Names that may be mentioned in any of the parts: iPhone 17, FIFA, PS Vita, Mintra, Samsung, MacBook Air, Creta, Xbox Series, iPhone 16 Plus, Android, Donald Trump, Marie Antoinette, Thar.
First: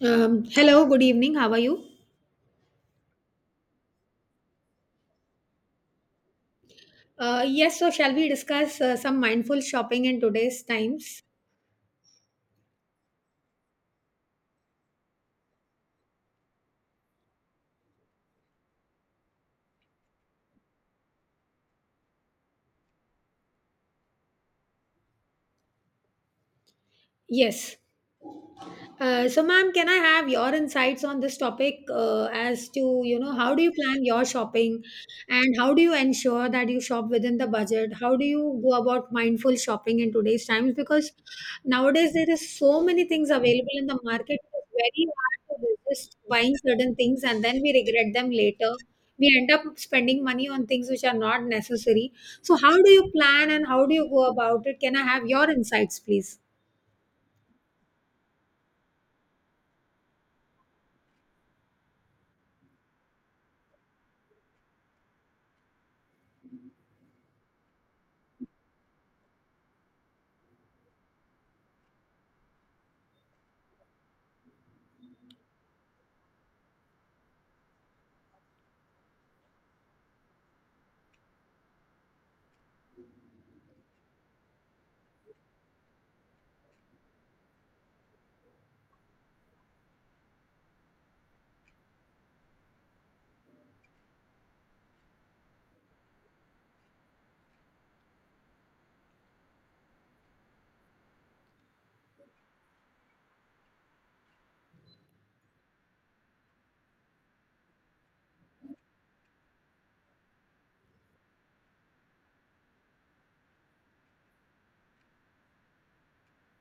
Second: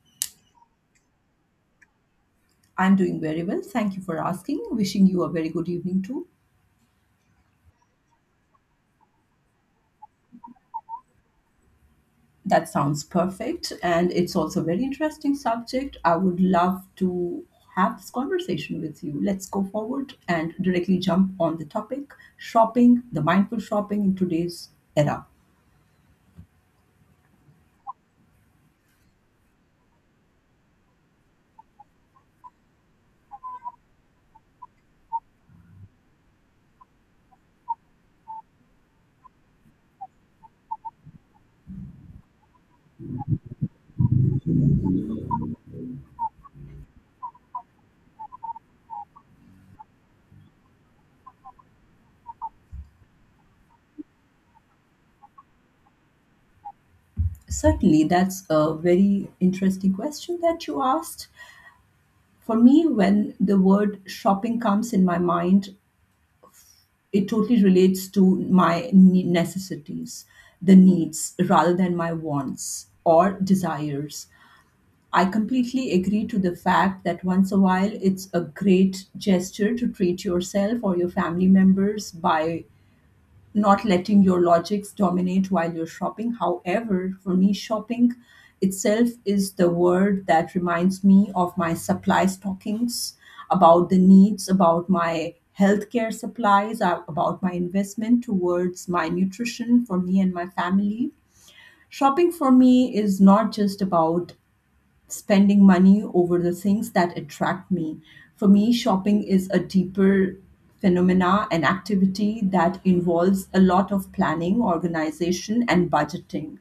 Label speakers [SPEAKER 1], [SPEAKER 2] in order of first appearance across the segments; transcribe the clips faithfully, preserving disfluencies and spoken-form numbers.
[SPEAKER 1] Um, hello, good evening. How are you?
[SPEAKER 2] I'm doing very well. Thank you for asking. Wishing you a very good evening too.
[SPEAKER 1] Uh, yes, so shall we discuss uh, some mindful shopping in today's times?
[SPEAKER 2] That sounds perfect. And it's also a very interesting subject. I would love to have this conversation with you. Let's go forward and directly jump on the topic shopping, the mindful shopping in today's era.
[SPEAKER 1] Yes. Uh, so, ma'am, can I have your insights on this topic uh, as to, you know, how do you plan your shopping and how do you ensure that you shop within the budget? How do you go about mindful shopping in today's times? Because nowadays there is so many things available in the market. It's very hard to resist buying certain things and then we regret them later. We end up spending money on things which are not necessary. So, how do you plan and how do you go about it? Can I have your insights, please?
[SPEAKER 2] Certainly, that's a very interesting question that you asked. For me, when the word shopping comes in my mind, it totally relates to my ne- necessities, the needs rather than my wants or desires. I completely agree to the fact that once a while it's a great gesture to treat yourself or your family members by not letting your logics dominate while you're shopping. However, for me, shopping itself is the word that reminds me of my supply stockings, about the needs, about my healthcare supplies, uh, about my investment towards my nutrition for me and my family. Shopping for me is not just about spending money over the things that attract me. For me, shopping is a deeper phenomena, an activity that involves a lot of planning, organization, and budgeting.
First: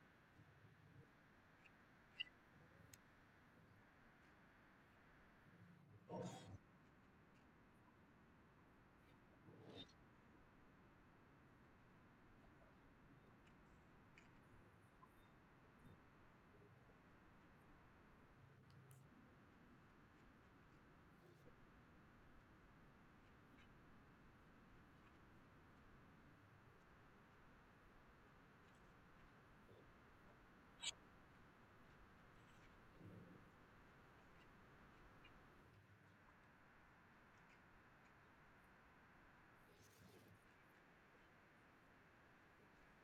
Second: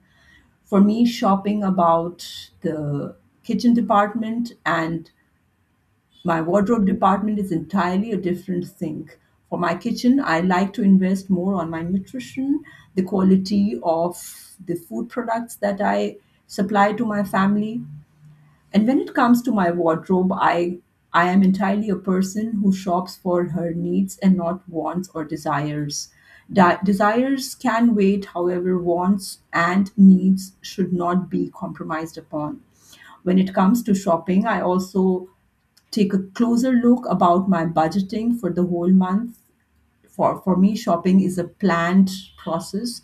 [SPEAKER 2] For me, shopping about the kitchen department and my wardrobe department is entirely a different thing. For my kitchen, I like to invest more on my nutrition, the quality of the food products that I supply to my family. And when it comes to my wardrobe, I I am entirely a person who shops for her needs and not wants or desires. Di- desires can wait, however, wants and needs should not be compromised upon. When it comes to shopping, I also take a closer look about my budgeting for the whole month. For for me, shopping is a planned process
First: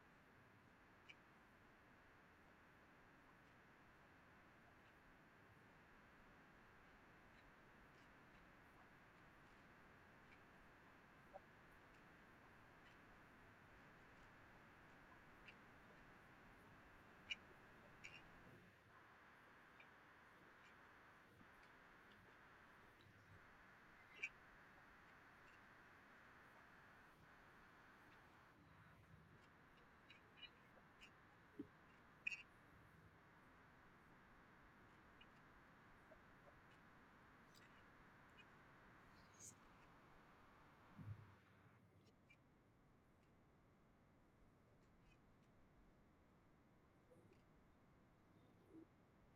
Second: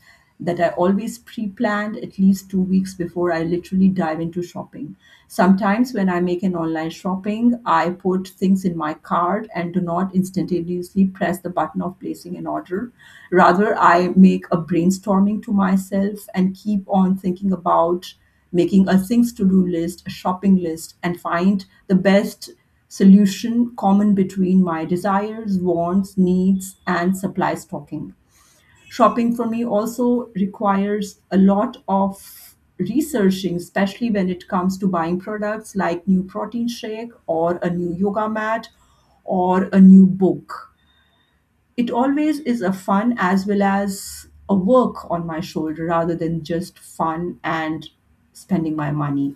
[SPEAKER 2] that I always pre-planned at least two weeks before I literally dive into shopping. Sometimes when I make an online shopping, I put things in my cart and do not instantaneously press the button of placing an order. Rather, I make a brainstorming to myself and keep on thinking about making a things to do list, a shopping list, and find the best solution common between my desires, wants, needs, and supply stocking. Shopping for me also requires a lot of researching, especially when it comes to buying products like new protein shake or a new yoga mat or a new book. It always is a fun as well as a work on my shoulder rather than just fun and spending my money.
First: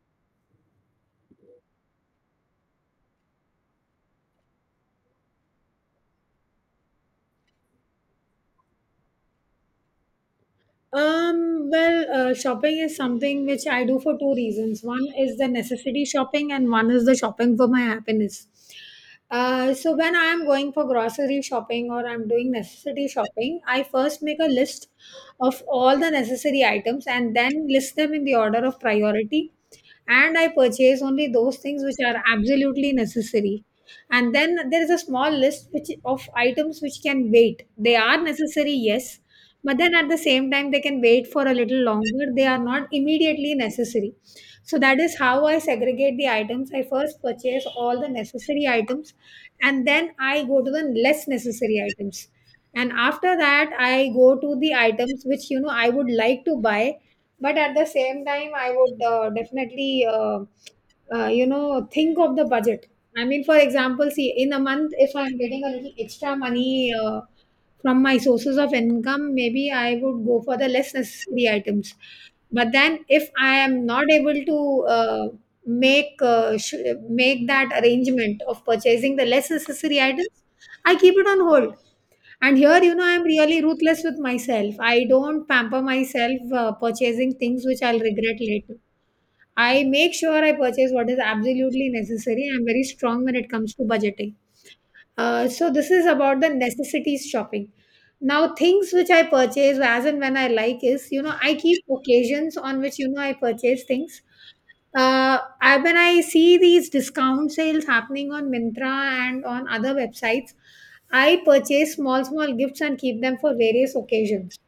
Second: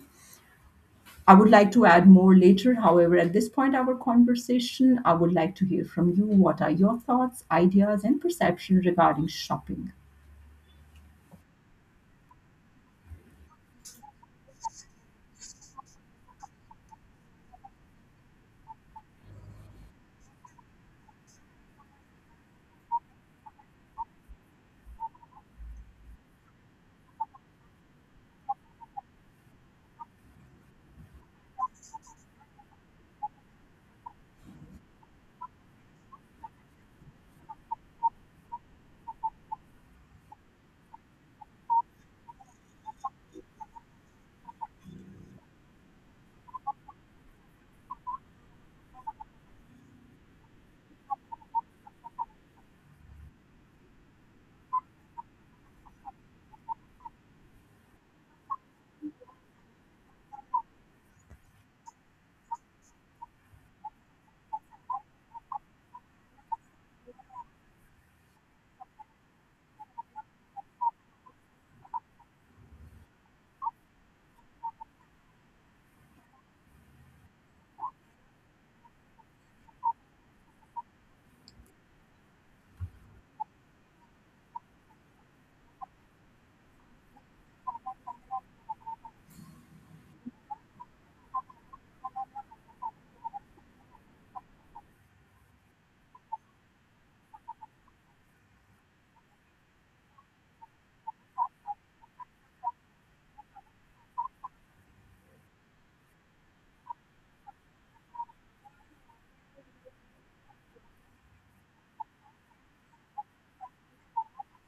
[SPEAKER 2] I would like to add more later. However, at this point, our conversation, I would like to hear from you. What are your thoughts, ideas, and perception regarding shopping?
[SPEAKER 1] Um, well, uh, shopping is something which I do for two reasons. One is the necessity shopping, and one is the shopping for my happiness. Uh, so when I am going for grocery shopping or I'm doing necessity shopping, I first make a list of all the necessary items and then list them in the order of priority and I purchase only those things which are absolutely necessary. And then there is a small list which of items which can wait. They are necessary, yes, but then at the same time they can wait for a little longer. They are not immediately necessary. So that is how I segregate the items. I first purchase all the necessary items and then I go to the less necessary items. And after that, I go to the items which you know I would like to buy but at the same time I would uh, definitely uh, uh, you know, think of the budget. I mean, for example, see, in a month, if I'm getting a little extra money uh, from my sources of income, maybe I would go for the less necessary items. But then if I am not able to uh, make uh, sh- make that arrangement of purchasing the less necessary items, I keep it on hold. And here, you know, I'm really ruthless with myself. I don't pamper myself uh, purchasing things which I'll regret later. I make sure I purchase what is absolutely necessary. I'm very strong when it comes to budgeting. Uh, so, this is about the necessities shopping. Now, things which I purchase as and when I like is, you know, I keep occasions on which, you know, I purchase things uh, I, when I see these discount sales happening on Mintra and on other websites, I purchase small, small gifts and keep them for various occasions.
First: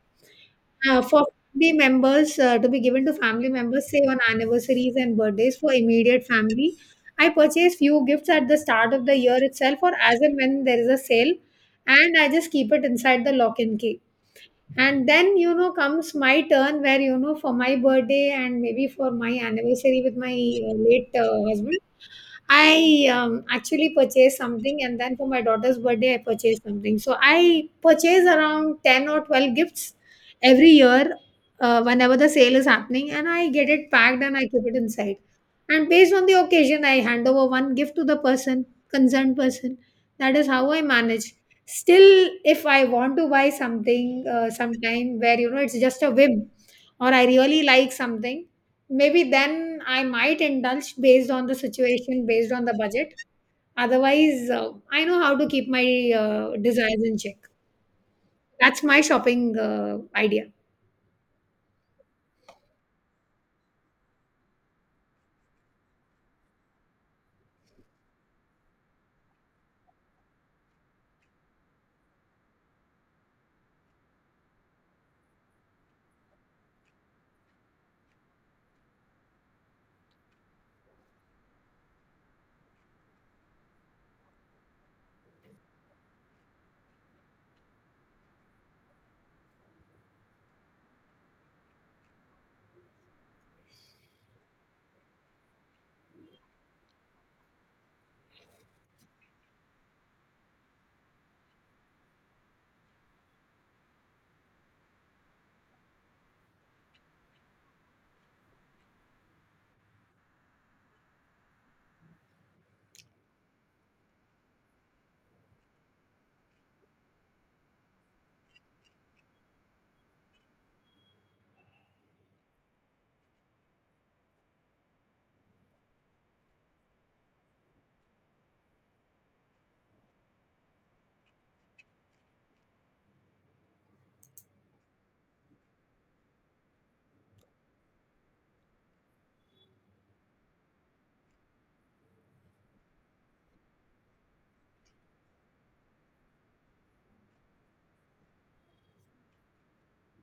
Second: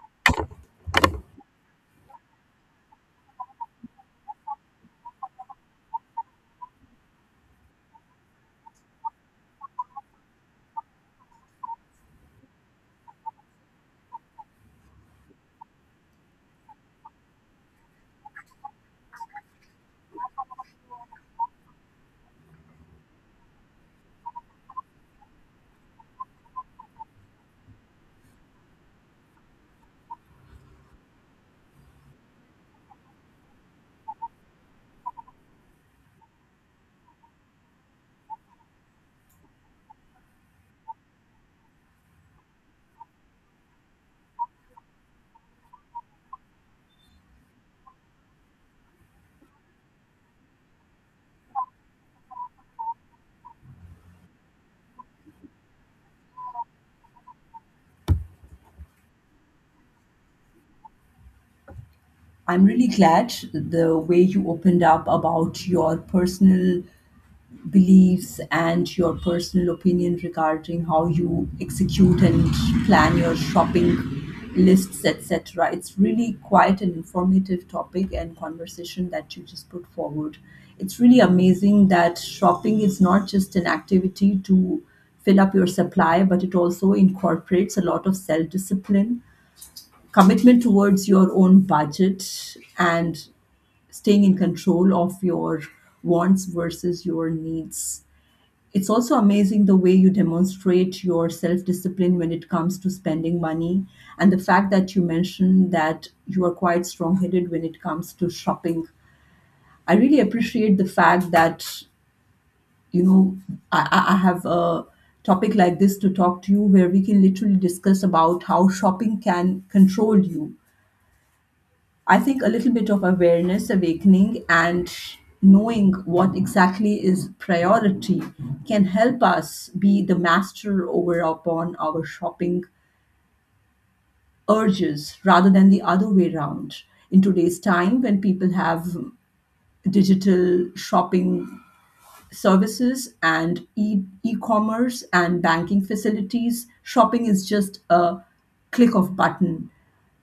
[SPEAKER 1] Uh, for family members, uh, to be given to family members, say on anniversaries and birthdays for immediate family, I purchase few gifts at the start of the year itself or as and when there is a sale, and I just keep it inside the lock and key. And then, you know, comes my turn where, you know, for my birthday and maybe for my anniversary with my uh, late uh, husband, I um, actually purchased something, and then for my daughter's birthday I purchased something. So I purchase around ten or twelve gifts every year, uh, whenever the sale is happening, and I get it packed and I keep it inside, and based on the occasion I hand over one gift to the person, concerned person. That is how I manage. Still, if I want to buy something uh, sometime, where, you know, it's just a whim, or I really like something, maybe then I might indulge based on the situation, based on the budget. Otherwise, uh, I know how to keep my uh, desires in check. That's my shopping uh, idea.
[SPEAKER 2] I'm really glad the way you opened up about your personal beliefs and your personal opinion regarding how you execute and plan your shopping lists, et cetera. It's really quite an informative topic and conversation that you just put forward. It's really amazing that shopping is not just an activity to fill up your supply, but it also incorporates a lot of self discipline, commitment towards your own budget, and staying in control of your wants versus your needs. It's also amazing the way you demonstrate your self discipline when it comes to spending money, and the fact that you mentioned that you are quite strong headed when it comes to shopping. I really appreciate the fact that, you know, I, I I have a topic like this to talk to you where we can literally discuss about how shopping can control you. I think a little bit of awareness, awakening, and knowing what exactly is priority can help us be the master over upon our shopping urges rather than the other way around. In today's time, when people have digital shopping services and e- e-commerce and banking facilities, shopping is just a click of button.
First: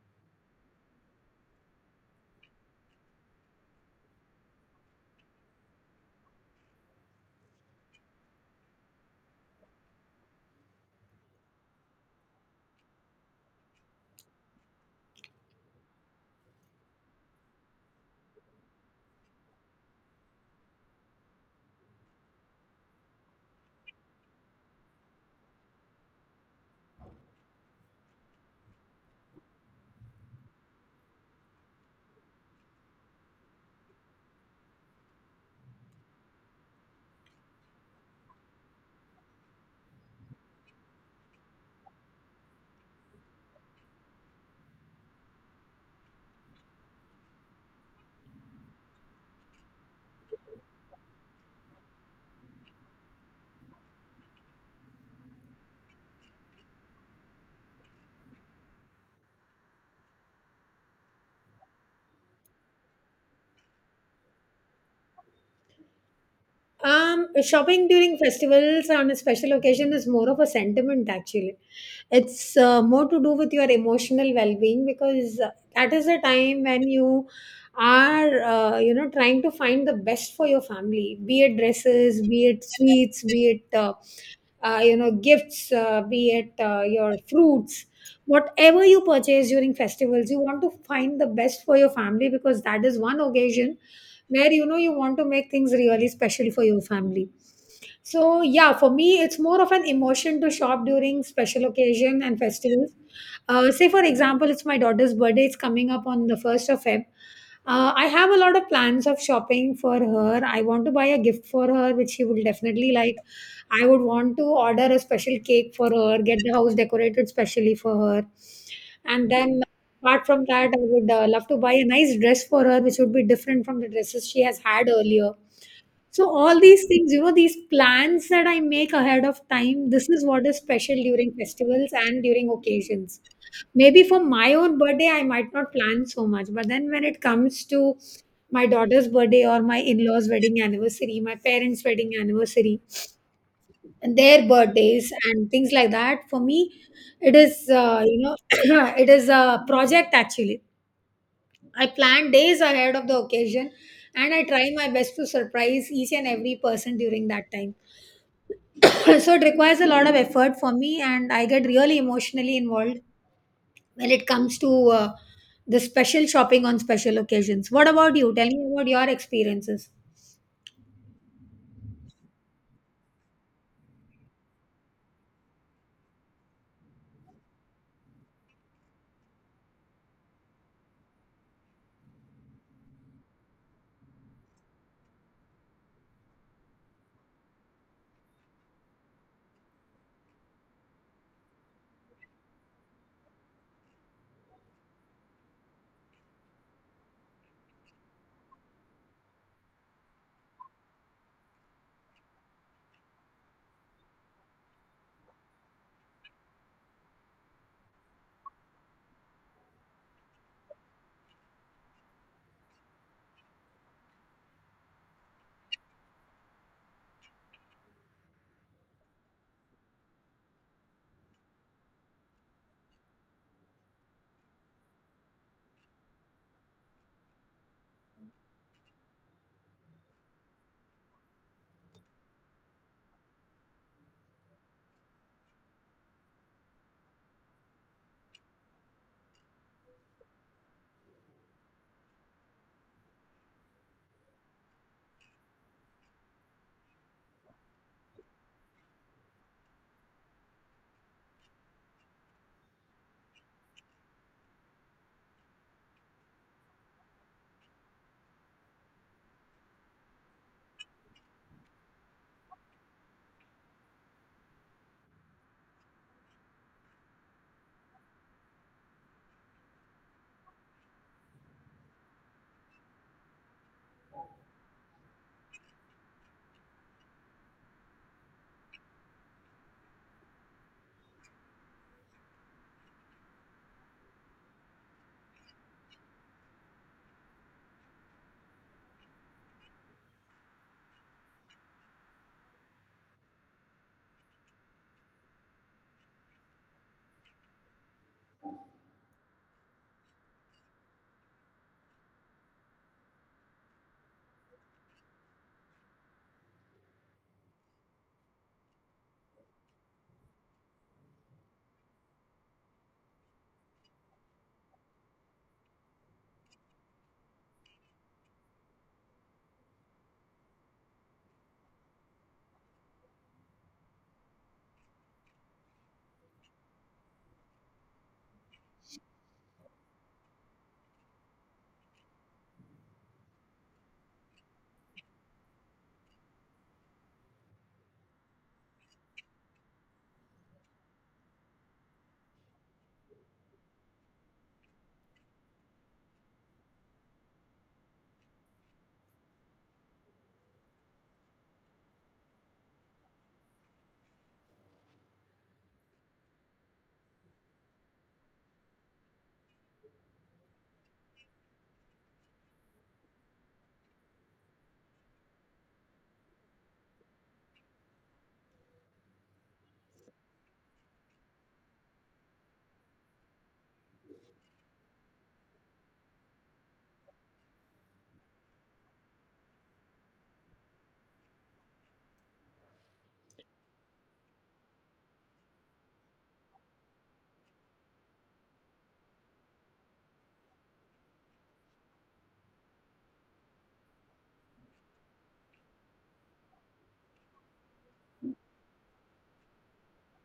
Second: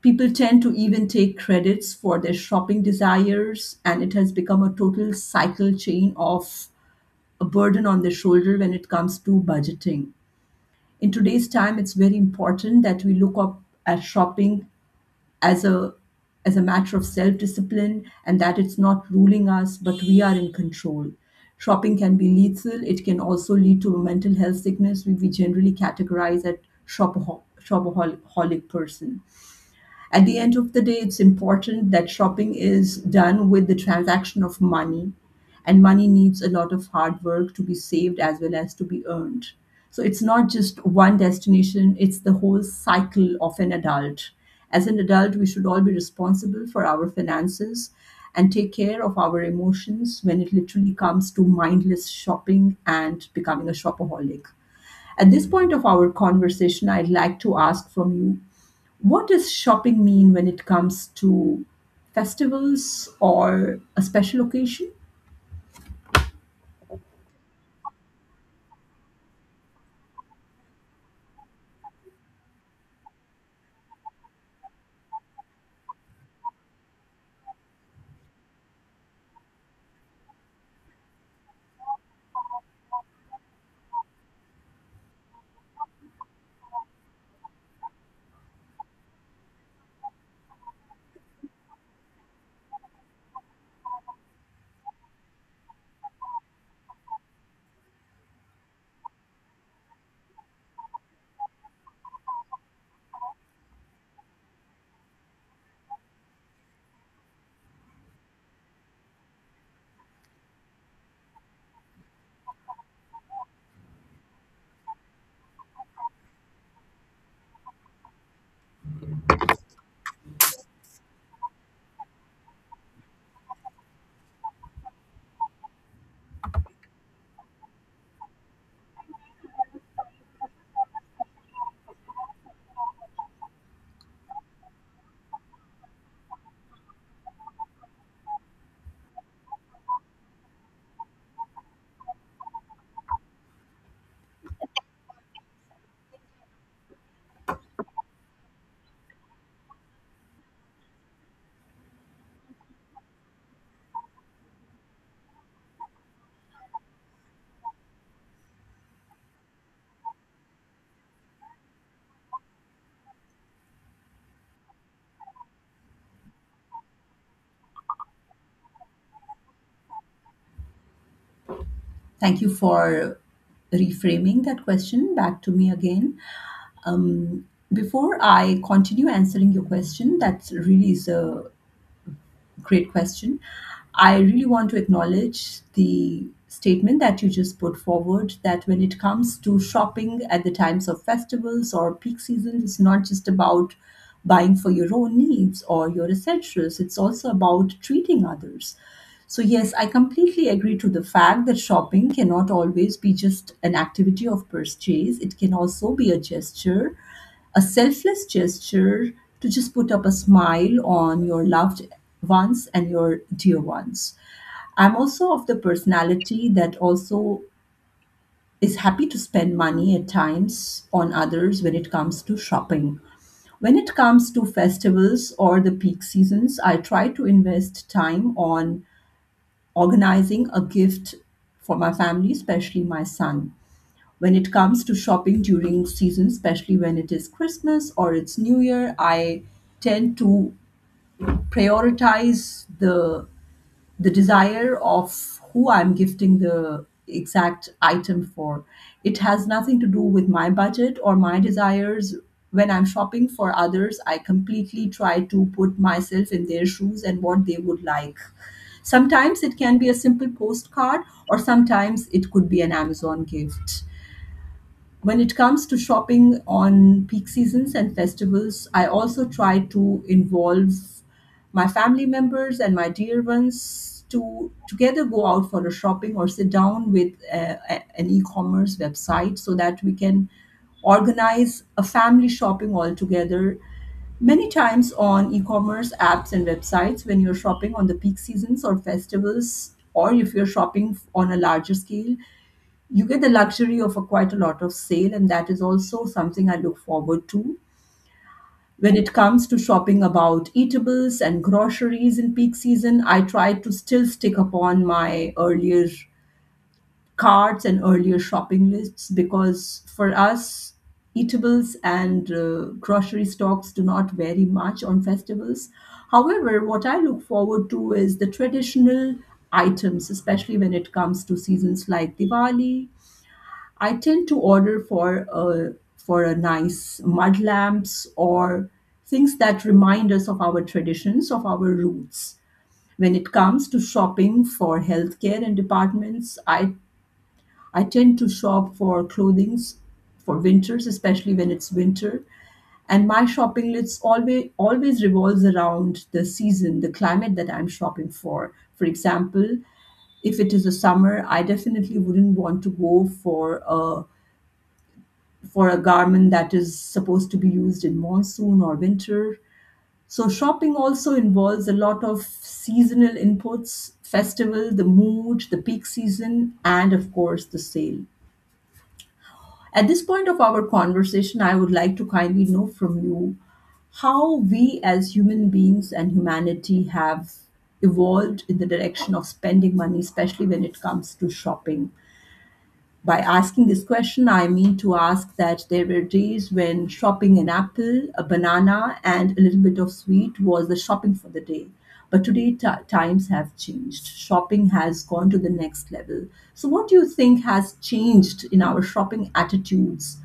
[SPEAKER 2] People tend to even take credits for their shopping desires, and it has become a total cycle chain of a burden on their shoulder when it comes to budgeting. In today's time, it's very important that we look up at shopping as a as a matter of self-discipline and that it's not ruling us, but we are in control. Shopping can be lethal. It can also lead to a mental health sickness. We, we generally categorize as shopahol- shopaholic person. At the end of the day, it's important that shopping is done with the transaction of money, and money needs a lot of hard work to be saved as well as to be earned. So it's not just one destination, it's the whole cycle of an adult. As an adult, we should all be responsible for our finances and take care of our emotions when it literally comes to mindless shopping and becoming a shopaholic. At this point of our conversation, I'd like to ask from you, what does shopping mean when it comes to festivals or a special occasion?
[SPEAKER 1] Um, shopping during festivals on a special occasion is more of a sentiment, actually. It's uh, more to do with your emotional well-being, because uh, that is the time when you are uh, you know, trying to find the best for your family, be it dresses, be it sweets, be it uh, uh, you know, gifts, uh, be it uh, your fruits. Whatever you purchase during festivals, you want to find the best for your family, because that is one occasion where, you know, you want to make things really special for your family. So yeah, for me it's more of an emotion to shop during special occasion and festivals. Uh, say, for example, it's my daughter's birthday. It's coming up on the first of Feb. uh, I have a lot of plans of shopping for her. I want to buy a gift for her which she will definitely like. I would want to order a special cake for her, get the house decorated specially for her. And then, apart from that, I would uh, love to buy a nice dress for her, which would be different from the dresses she has had earlier. So, all these things, you know, these plans that I make ahead of time, this is what is special during festivals and during occasions. Maybe for my own birthday, I might not plan so much, but then when it comes to my daughter's birthday or my in law's wedding anniversary, my parents' wedding anniversary, and their birthdays and things like that, for me it is, uh, you know, it is a project, actually. I plan days ahead of the occasion, and I try my best to surprise each and every person during that time. So it requires a lot of effort for me, and I get really emotionally involved when it comes to uh, the special shopping on special occasions. What about you? Tell me about your experiences.
[SPEAKER 2] Thank you for reframing that question back to me again. Um, Before I continue answering your question, that really is a great question. I really want to acknowledge the statement that you just put forward that when it comes to shopping at the times of festivals or peak seasons, it's not just about buying for your own needs or your essentials, it's also about treating others. So, yes, I completely agree to the fact that shopping cannot always be just an activity of purchase. It can also be a gesture a selfless gesture to just put up a smile on your loved ones and your dear ones. I'm also of the personality that also is happy to spend money at times on others when it comes to shopping. When it comes to festivals or the peak seasons, I try to invest time on organizing a gift for my family, especially my son. When it comes to shopping during season, especially when it is Christmas or it's New Year, I tend to prioritize the the desire of who I'm gifting the exact item for. It has nothing to do with my budget or my desires. When I'm shopping for others, I completely try to put myself in their shoes and what they would like. Sometimes it can be a simple postcard, or sometimes it could be an Amazon gift. When it comes to shopping on peak seasons and festivals, I also try to involve my family members and my dear ones to together go out for a shopping or sit down with uh, a- an e-commerce website so that we can organize a family shopping all together. Many times on e-commerce apps and websites when you're shopping on the peak seasons or festivals or if you're shopping on a larger scale, you get the luxury of a quite a lot of sale, and that is also something I look forward to. When it comes to shopping about eatables and groceries in peak season, I try to still stick upon my earlier carts and earlier shopping lists because for us eatables and uh, grocery stocks do not vary much on festivals. However, what I look forward to is the traditional items, especially when it comes to seasons like Diwali. I tend to order for a for a nice mud lamps or things that remind us of our traditions, of our roots. When it comes to shopping for healthcare and departments, I I tend to shop for clothings for winters, especially when it's winter. And my shopping list always always revolves around the season, the climate that I'm shopping for. For example, if it is a summer, I definitely wouldn't want to go for a for a garment that is supposed to be used in monsoon or winter. So shopping also involves a lot of seasonal inputs, festival, the mood, the peak season, and of course the sale. At this point of our conversation, I would like to kindly know from you, how we as human beings and humanity have evolved in the direction of spending money, especially when it comes to shopping. By asking this question, I mean to ask that there were days when shopping an apple, a banana, and a little bit of sweet was the shopping for the day. But today, t- times have changed. Shopping has gone to the next level. So, what do you think has changed in our shopping attitudes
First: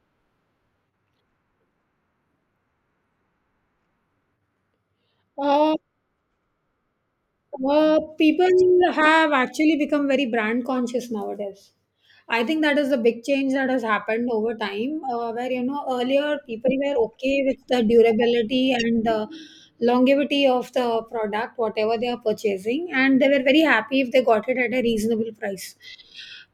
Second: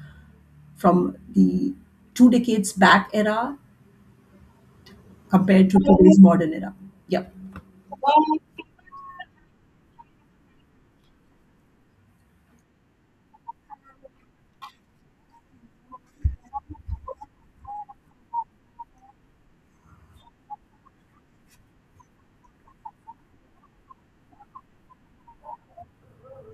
[SPEAKER 2] from the two decades back era compared to today's modern era? Yeah.
[SPEAKER 1] Uh, people have actually become very brand conscious nowadays. I think that is the big change that has happened over time, uh, where, you know, earlier people were okay with the durability and the longevity of the product, whatever they are purchasing, and they were very happy if they got it at a reasonable price.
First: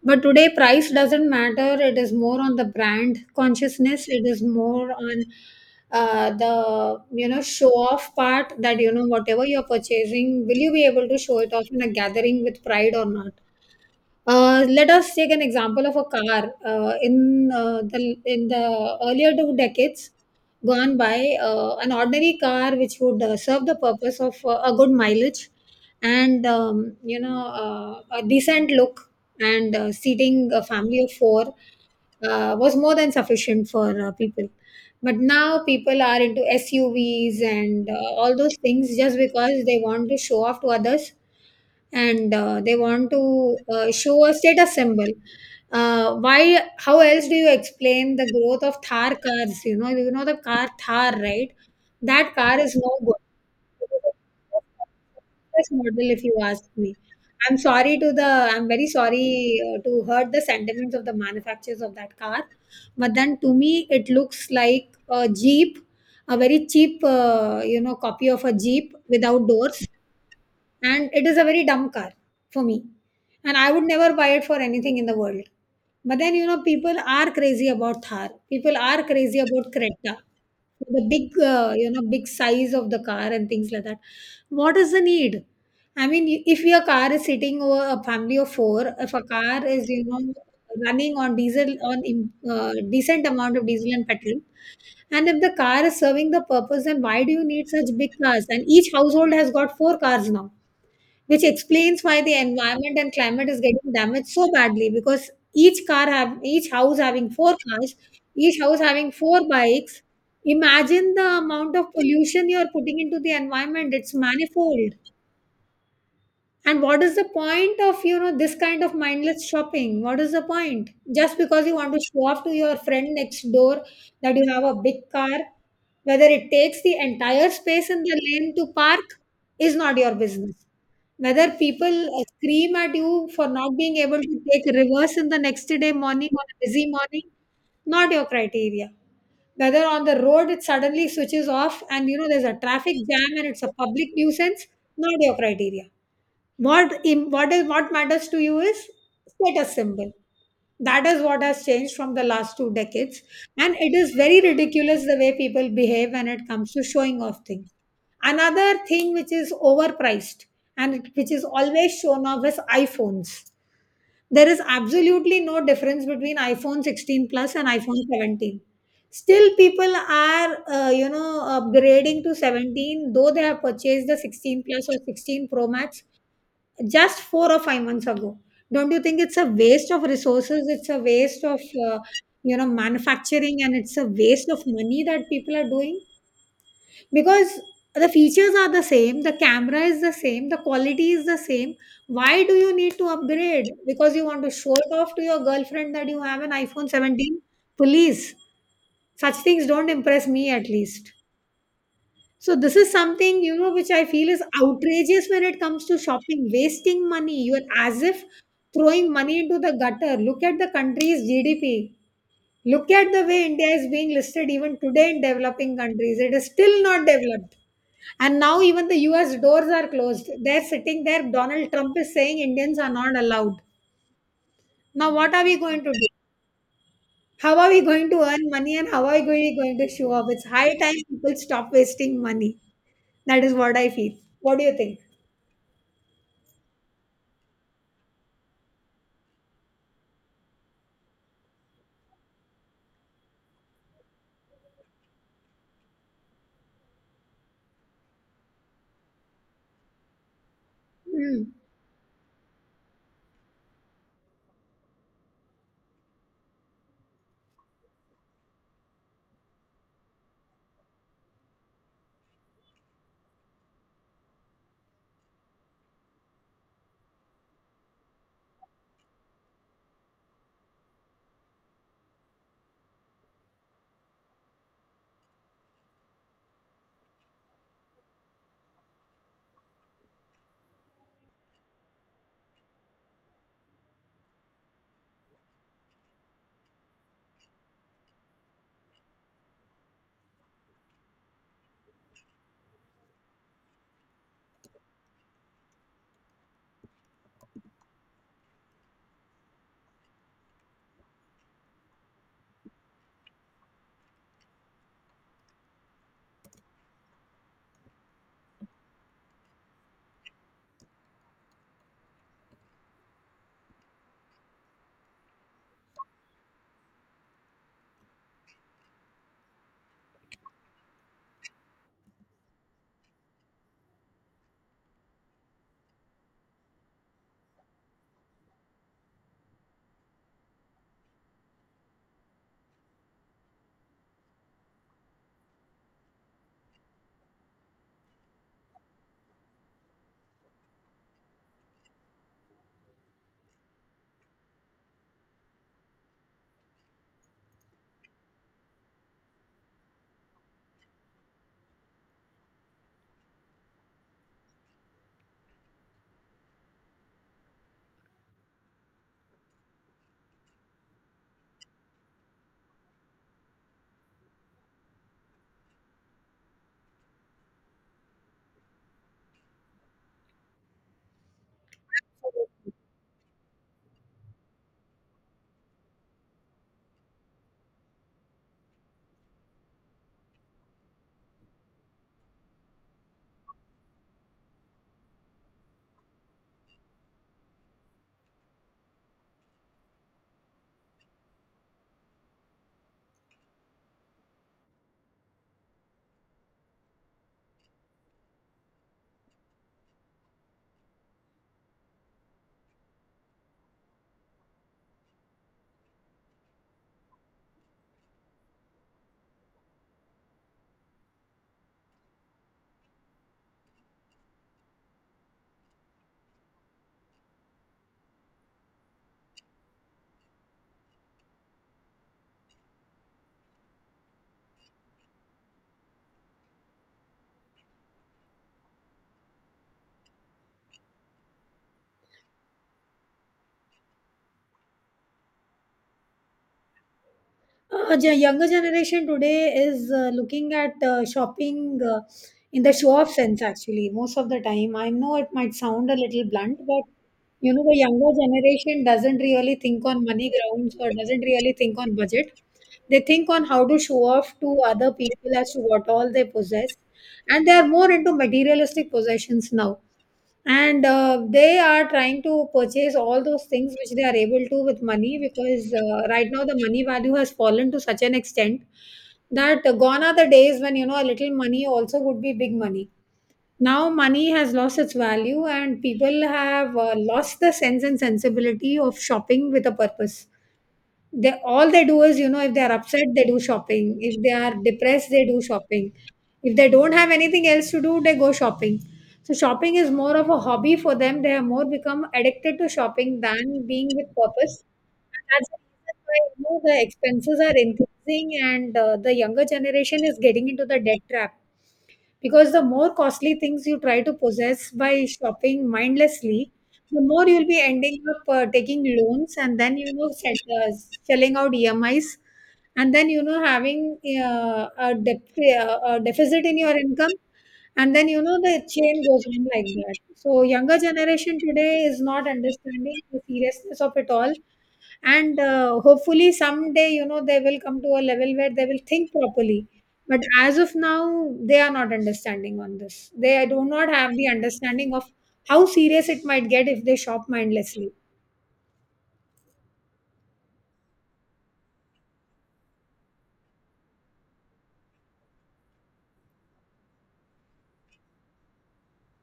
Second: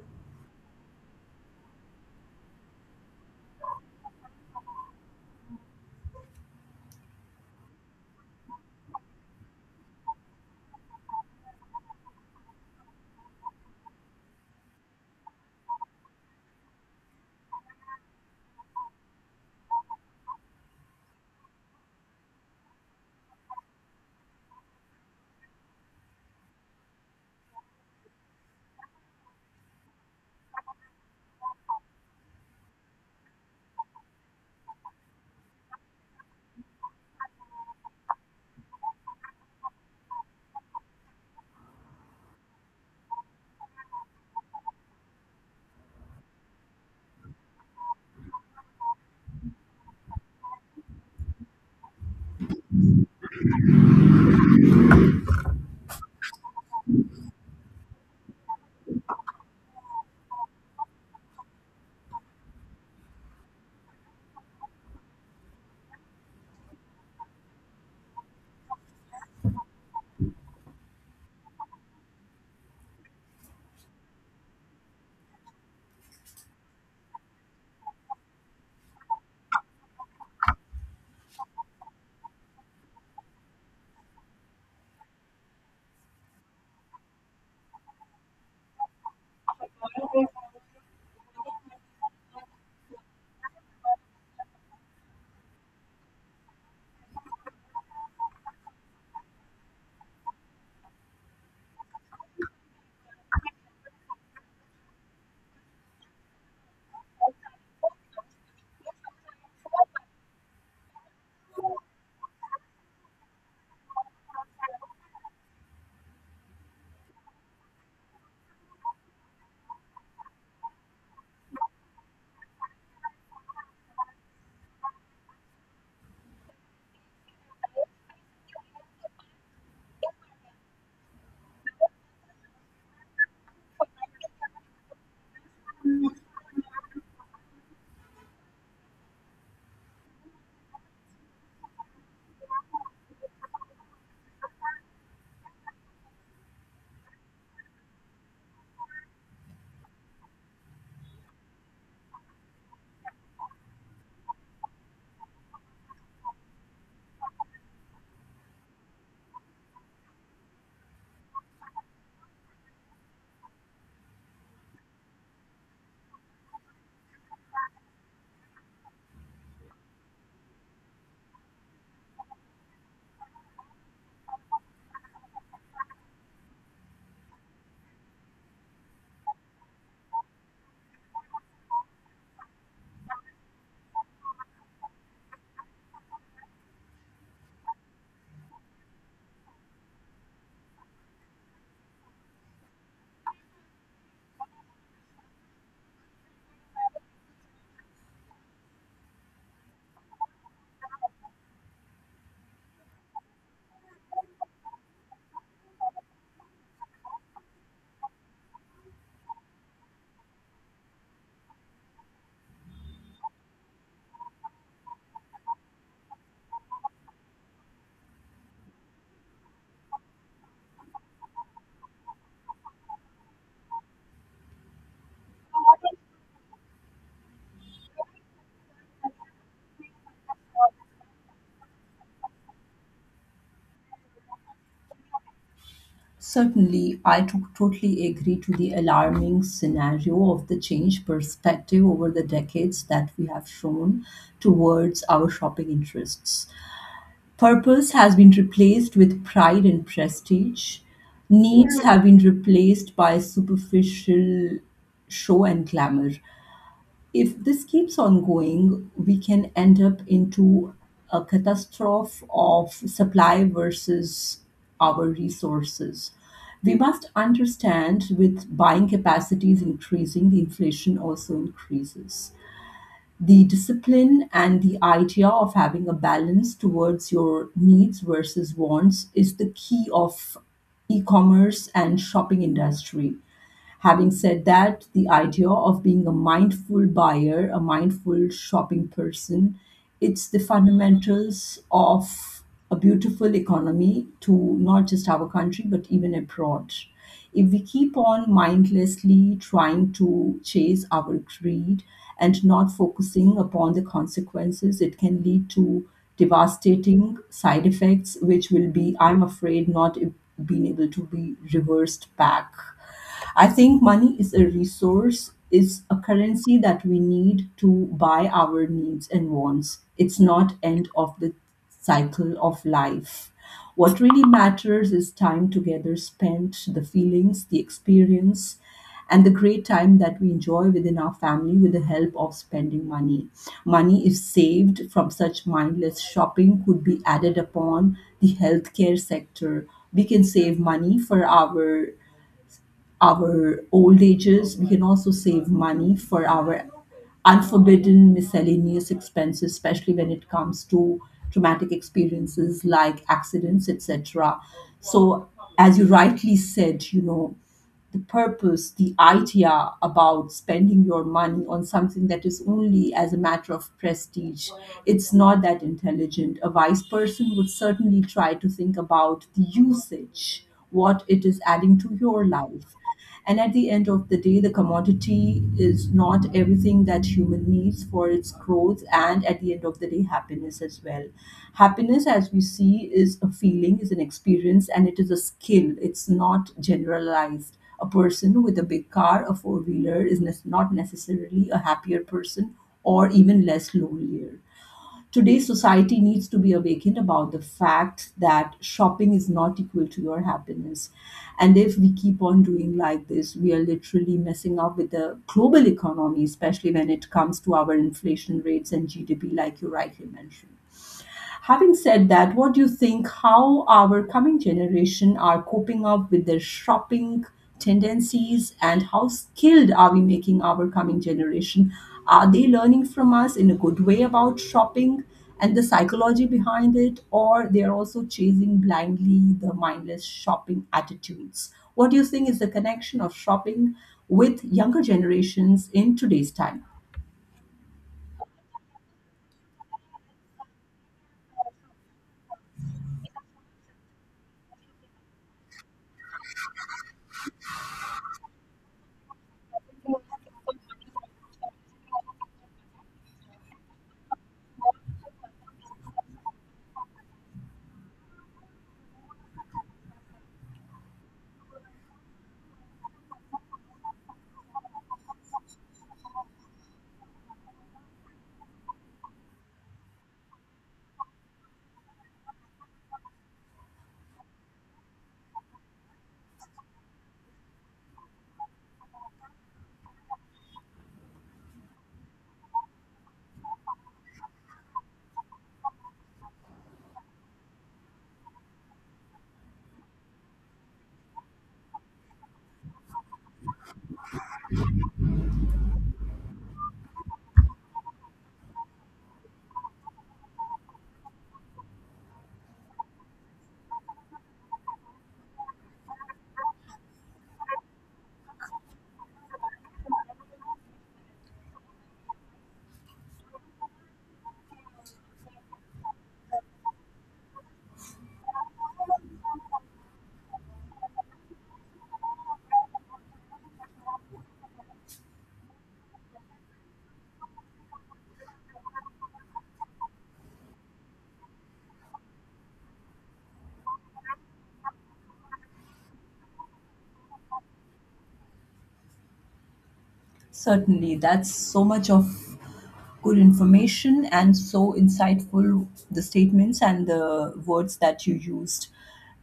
[SPEAKER 1] But today, price doesn't matter. It is more on the brand consciousness. It is more on uh, the, you know, show off part that, you know, whatever you're purchasing, will you be able to show it off in a gathering with pride or not? Uh, let us take an example of a car. Uh, in uh, the in the earlier two decades gone by, uh, an ordinary car which would uh, serve the purpose of uh, a good mileage and um, you know, uh, a decent look, and uh, seating a family of four uh, was more than sufficient for uh, people. But now people are into S U Vs and, uh, all those things just because they want to show off to others, and uh, they want to uh, show a status symbol. Uh, why? How else do you explain the growth of Thar cars? You know, you know the car Thar, right? That car is no good. This model, if you ask me, I'm sorry to the. I'm very sorry uh, to hurt the sentiments of the manufacturers of that car, but then to me, it looks like a Jeep, a very cheap, uh, you know, copy of a Jeep without doors, and it is a very dumb car for me. And I would never buy it for anything in the world. But then, you know, people are crazy about Thar. People are crazy about Creta. The big, uh, you know, big size of the car and things like that. What is the need? I mean, if your car is sitting over a family of four, if a car is, you know, running on diesel, on im- uh, decent amount of diesel and petrol, and if the car is serving the purpose, then why do you need such big cars? And each household has got four cars now, which explains why the environment and climate is getting damaged so badly, because each car have each house having four cars, each house having four bikes. Imagine the amount of pollution you are putting into the environment. It's manifold. And what is the point of, you know, this kind of mindless shopping? What is the point? Just because you want to show off to your friend next door that you have a big car, whether it takes the entire space in the lane to park is not your business. Whether people uh, scream at you for not being able to take a reverse in the next day morning on a busy morning, not your criteria. Whether on the road it suddenly switches off and you know there's a traffic jam and it's a public nuisance, not your criteria. What im- what is, what matters to you is status symbol. That is what has changed from the last two decades, and it is very ridiculous the way people behave when it comes to showing off things. Another thing which is overpriced and it- which is always shown off is iphones. There is absolutely no difference between iphone sixteen plus and iphone seventeen, still people are uh, you know upgrading to seventeen though they have purchased the sixteen plus or sixteen pro max just four or five months ago. Don't you think it's a waste of resources? It's a waste of uh, you know manufacturing, and it's a waste of money that people are doing, because the features are the same, the camera is the same, the quality is the same. Why do you need to upgrade? Because you want to show it off to your girlfriend that you have an iphone seventeen. Please, such things don't impress me at least. So this is something, you know, which I feel is outrageous when it comes to shopping, wasting money. You are as if throwing money into the gutter. Look at the country's G D P. Look at the way India is being listed even today in developing countries. It is still not developed. And now even the U S doors are closed. They're sitting there. Donald Trump is saying Indians are not allowed. Now what are we going to do? How are we going to earn money and how are we going to show up? It's high time people stop wasting money. That is what I feel. What do you think?
[SPEAKER 2] Certainly, I to- totally agree to the alarming scenario of the change perspective over the decades that we have shown towards our shopping interests. Purpose has been replaced with pride and prestige.
[SPEAKER 1] Mm.
[SPEAKER 2] Needs have been replaced by superficial show and glamour. If this keeps on going, we can end up into a catastrophe of supply versus our resources. We must understand with buying capacities increasing, the inflation also increases. The discipline and the idea of having a balance towards your needs versus wants is the key of e-commerce and shopping industry. Having said that, the idea of being a mindful buyer, a mindful shopping person, it's the fundamentals of a beautiful economy to not just our country but even abroad. If we keep on mindlessly trying to chase our greed and not focusing upon the consequences, it can lead to devastating side effects, which will be, I'm afraid, not being able to be reversed back. I think money is a resource, it's a currency that we need to buy our needs and wants. It's not end of the cycle of life. What really matters is time together spent, the feelings, the experience, and the great time that we enjoy within our family with the help of spending money. Money, if saved from such mindless shopping, could be added upon the healthcare sector. We can save money for our our old ages. We can also save money for our unforbidden miscellaneous expenses, especially when it comes to traumatic experiences like accidents, et cetera. So, as you rightly said, you know, the purpose, the idea about spending your money on something that is only as a matter of prestige, it's not that intelligent. A wise person would certainly try to think about the usage, what it is adding to your life. And at the end of the day, the commodity is not everything that human needs for its growth and at the end of the day, happiness as well. Happiness, as we see, is a feeling, is an experience, and it is a skill. It's not generalized. A person with a big car, a four wheeler, is nes- not necessarily a happier person or even less lonelier. Today's society needs to be awakened about the fact that shopping is not equal to your happiness. And if we keep on doing like this, we are literally messing up with the global economy, especially when it comes to our inflation rates and G D P, like you rightly mentioned. Having said that, what do you think how our coming generation are coping up with their shopping tendencies and how skilled are we making our coming generation? Are they learning from us in a good way about shopping and the psychology behind it or they are also chasing blindly the mindless shopping attitudes? What do you think is the connection of shopping with younger generations in today's time?
[SPEAKER 1] Uh, the younger generation today is uh, looking at uh, shopping uh, in the show-off sense, actually, most of the time. I know it might sound a little blunt, but you know, the younger generation doesn't really think on money grounds or doesn't really think on budget. They think on how to show off to other people as to what all they possess, and they are more into materialistic possessions now. And uh, they are trying to purchase all those things which they are able to with money, because uh, right now the money value has fallen to such an extent that uh, gone are the days when, you know, a little money also would be big money. Now money has lost its value and people have uh, lost the sense and sensibility of shopping with a purpose. They, all they do is, you know, if they are upset they do shopping, if they are depressed they do shopping, if they don't have anything else to do they go shopping. So shopping is more of a hobby for them. They have more become addicted to shopping than being with purpose, and that's the reason why, you know, the expenses are increasing and uh, the younger generation is getting into the debt trap. Because the more costly things you try to possess by shopping mindlessly, the more you'll be ending up uh, taking loans and then, you know, set, uh, selling out emis, and then, you know, having uh, a, def- uh, a deficit in your income, and then, you know, the chain goes on like that. So younger generation today is not understanding the seriousness of it all, and uh, hopefully someday, you know, they will come to a level where they will think properly. But as of now they are not understanding on this. They do not have the understanding of how serious it might get if they shop mindlessly.
[SPEAKER 2] Certainly, that's so much of good information and so insightful the statements and the words that you used.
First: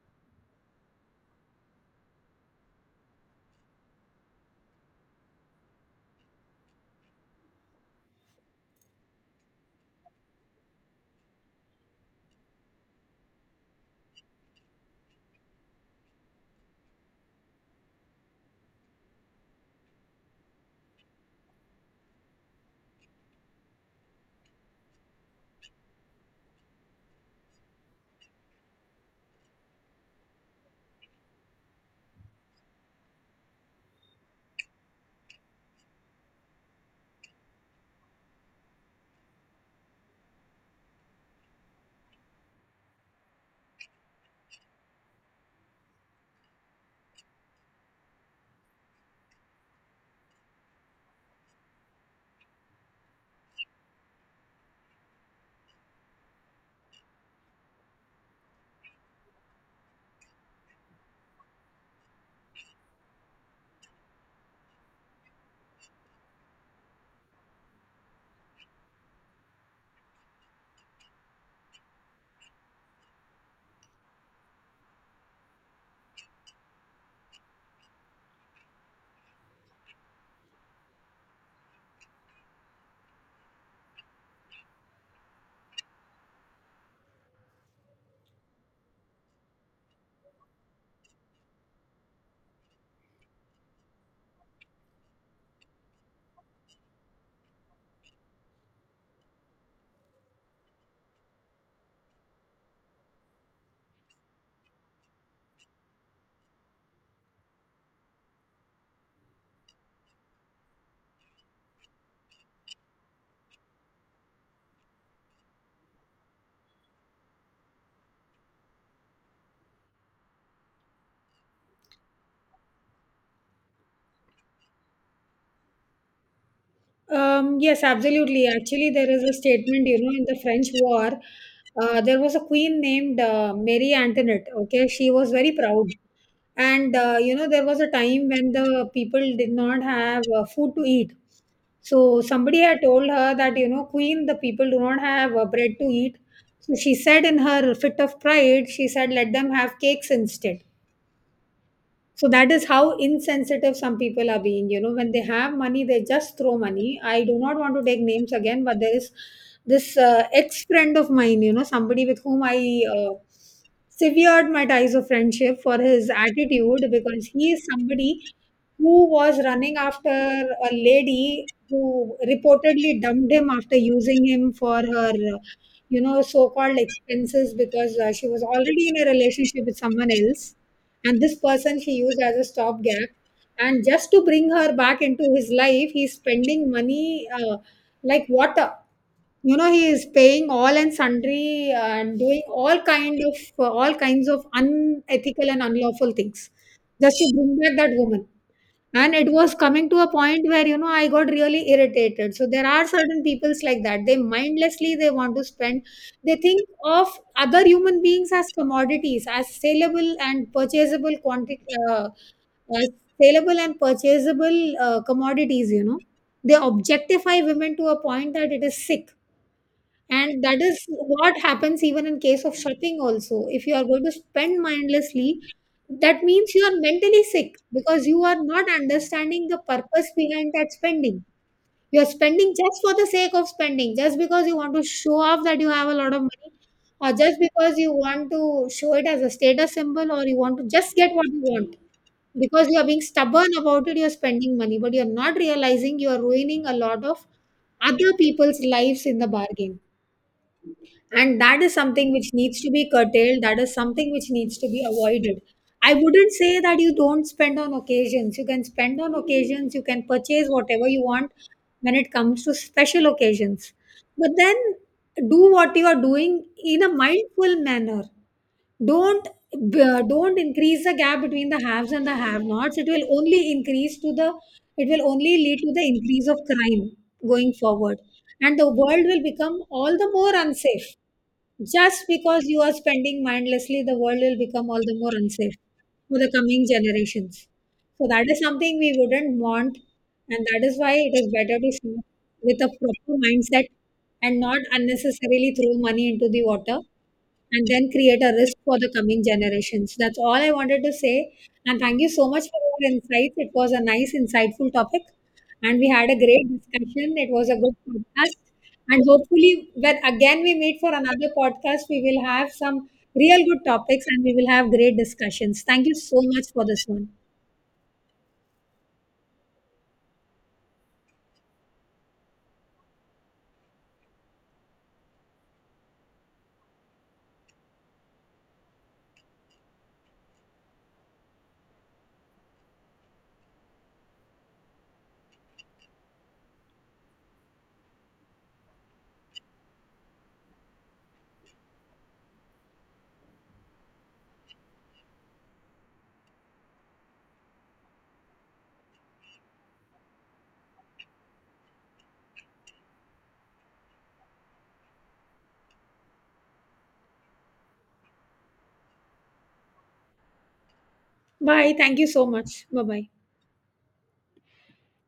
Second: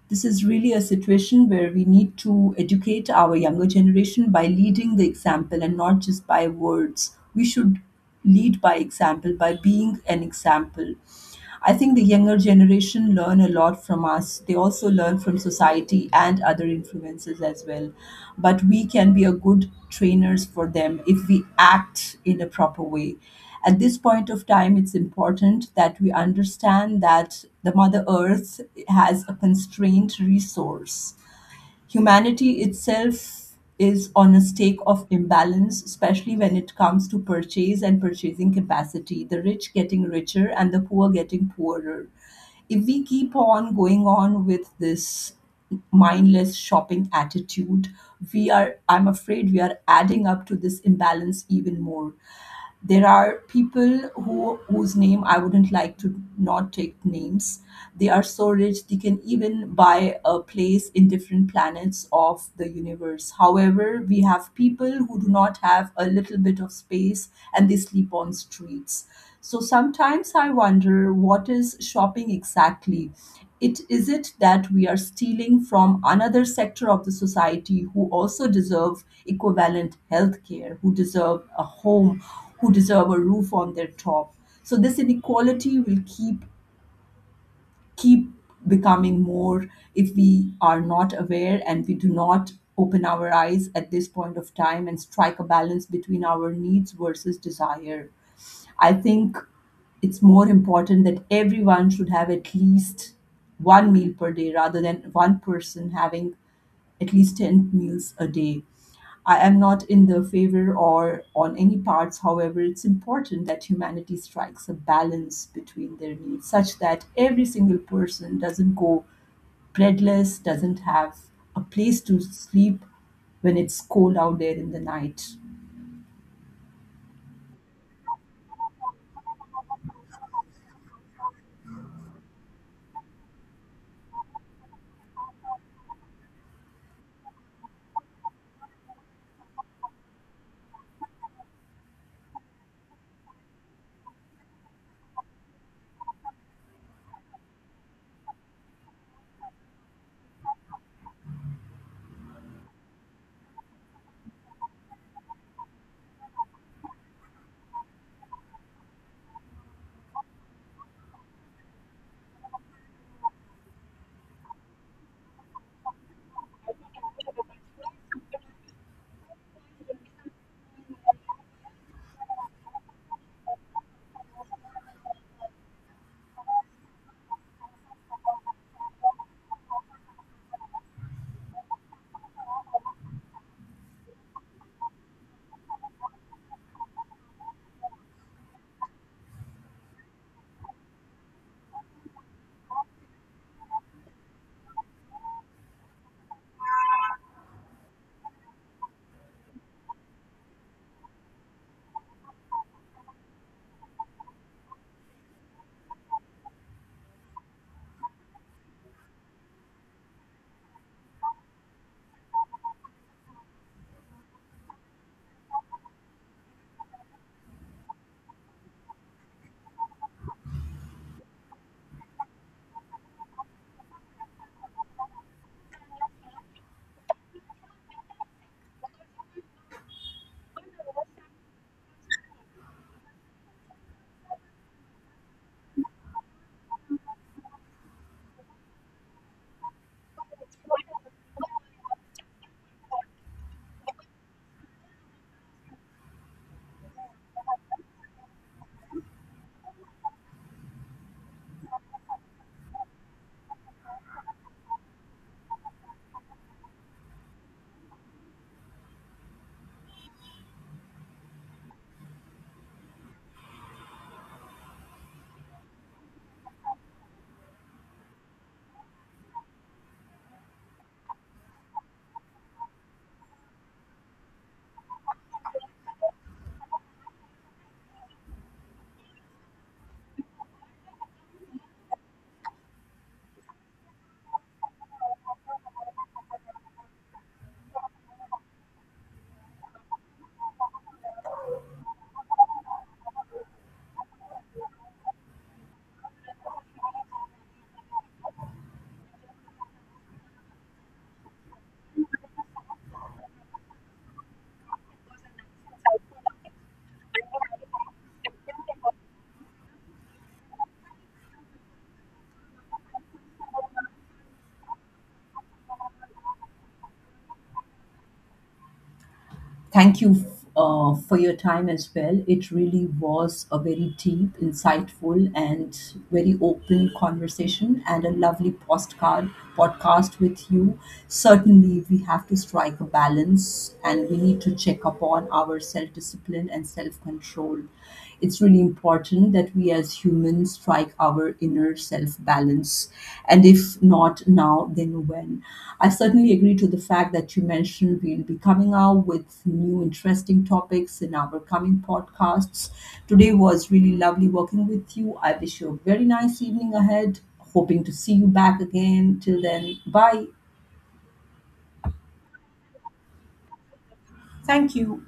[SPEAKER 2] This is really a situation where we need to educate our younger generation by leading the example and not just by words. We should lead by example, by being an example. I think the younger generation learn a lot from us. They also learn from society and other influences as well. But we can be a good trainers for them if we act in a proper way. At this point of time, it's important that we understand that the Mother Earth has a constrained resource. Humanity itself is on a stake of imbalance, especially when it comes to purchase and purchasing capacity, the rich getting richer and the poor getting poorer. If we keep on going on with this mindless shopping attitude, we are, I'm afraid, we are adding up to this imbalance even more. There are people who whose name I wouldn't like to not take names. They are so rich they can even buy a place in different planets of the universe. However, we have people who do not have a little bit of space and they sleep on streets. So sometimes I wonder what is shopping exactly? It is it that we are stealing from another sector of the society who also deserve equivalent health care, who deserve a home, who deserve a roof on their top. So this inequality will keep keep becoming more if we are not aware and we do not open our eyes at this point of time and strike a balance between our needs versus desire. I think it's more important that everyone should have at least one meal per day rather than one person having at least ten meals a day. I am not in the favor or on any parts. However, it's important that humanity strikes a balance between their needs such that every single person doesn't go breadless, doesn't have a place to sleep when it's cold out there in the night.
[SPEAKER 1] Um, yes, absolutely. Actually, there is a statement, you know, in the French War, uh, there was a queen named uh, Marie Antoinette. Okay, she was very proud. And uh, you know, there was a time when the people did not have uh, food to eat. So somebody had told her that, you know, Queen, the people do not have uh, bread to eat. So she said in her fit of pride, she said, let them have cakes instead. So that is how insensitive some people are being. You know, when they have money, they just throw money. I do not want to take names again, but there is this uh, ex friend of mine, you know, somebody with whom I uh, severed my ties of friendship for his attitude, because he is somebody who was running after a lady who reportedly dumped him after using him for her, uh, you know, so called expenses, because uh, she was already in a relationship with someone else, and this person he used as a stopgap. And just to bring her back into his life, he's spending money uh, like water. You know, he is paying all and sundry, uh, and doing all kind of uh, all kinds of unethical and unlawful things just to bring back that woman. And it was coming to a point where, you know, I got really irritated. So there are certain peoples like that, they mindlessly they want to spend. They think of other human beings as commodities, as saleable and purchasable quantity, uh, as saleable and purchasable uh, commodities, you know. They objectify women to a point that it is sick. And that is what happens even in case of shopping also. If you are going to spend mindlessly, that means you are mentally sick, because you are not understanding the purpose behind that spending. You are spending just for the sake of spending, just because you want to show off that you have a lot of money, or just because you want to show it as a status symbol, or you want to just get what you want because you are being stubborn about it. You're spending money, but you're not realizing you are ruining a lot of other people's lives in the bargain. And that is something which needs to be curtailed, that is something which needs to be avoided. I wouldn't say that you don't spend on occasions. You can spend on occasions, you can purchase whatever you want when it comes to special occasions. But then, do what you are doing in a mindful manner. Don't uh, don't increase the gap between the haves and the have nots. It will only increase to the it will only lead to the increase of crime going forward, and the world will become all the more unsafe. Just because you are spending mindlessly, the world will become all the more unsafe for the coming generations. So that is something we wouldn't want, and that is why it is better to shop with a proper mindset and not unnecessarily throw money into the water and then create a risk for the coming generations. That's all I wanted to say. And thank you so much for your insights. It was a nice, insightful topic. And we had a great discussion. It was a good podcast. And hopefully, when again we meet for another podcast, we will have some real good topics and we will have great discussions. Thank you so much for this one.
[SPEAKER 2] Thank you uh, for your time as well. It really was a very deep, insightful, and very open conversation, and a lovely postcard podcast with you. Certainly, we have to strike a balance, and we need to check upon our self discipline and self control. It's really important that we as humans strike our inner self balance. And if not now, then when? I certainly agree to the fact that you mentioned we'll be coming out with new interesting topics in our coming podcasts. Today was really lovely working with you. I wish you a very nice evening ahead. Hoping to see you back again. Till then, bye.
[SPEAKER 1] Bye. Thank you so much. Bye bye.
[SPEAKER 2] Thank you.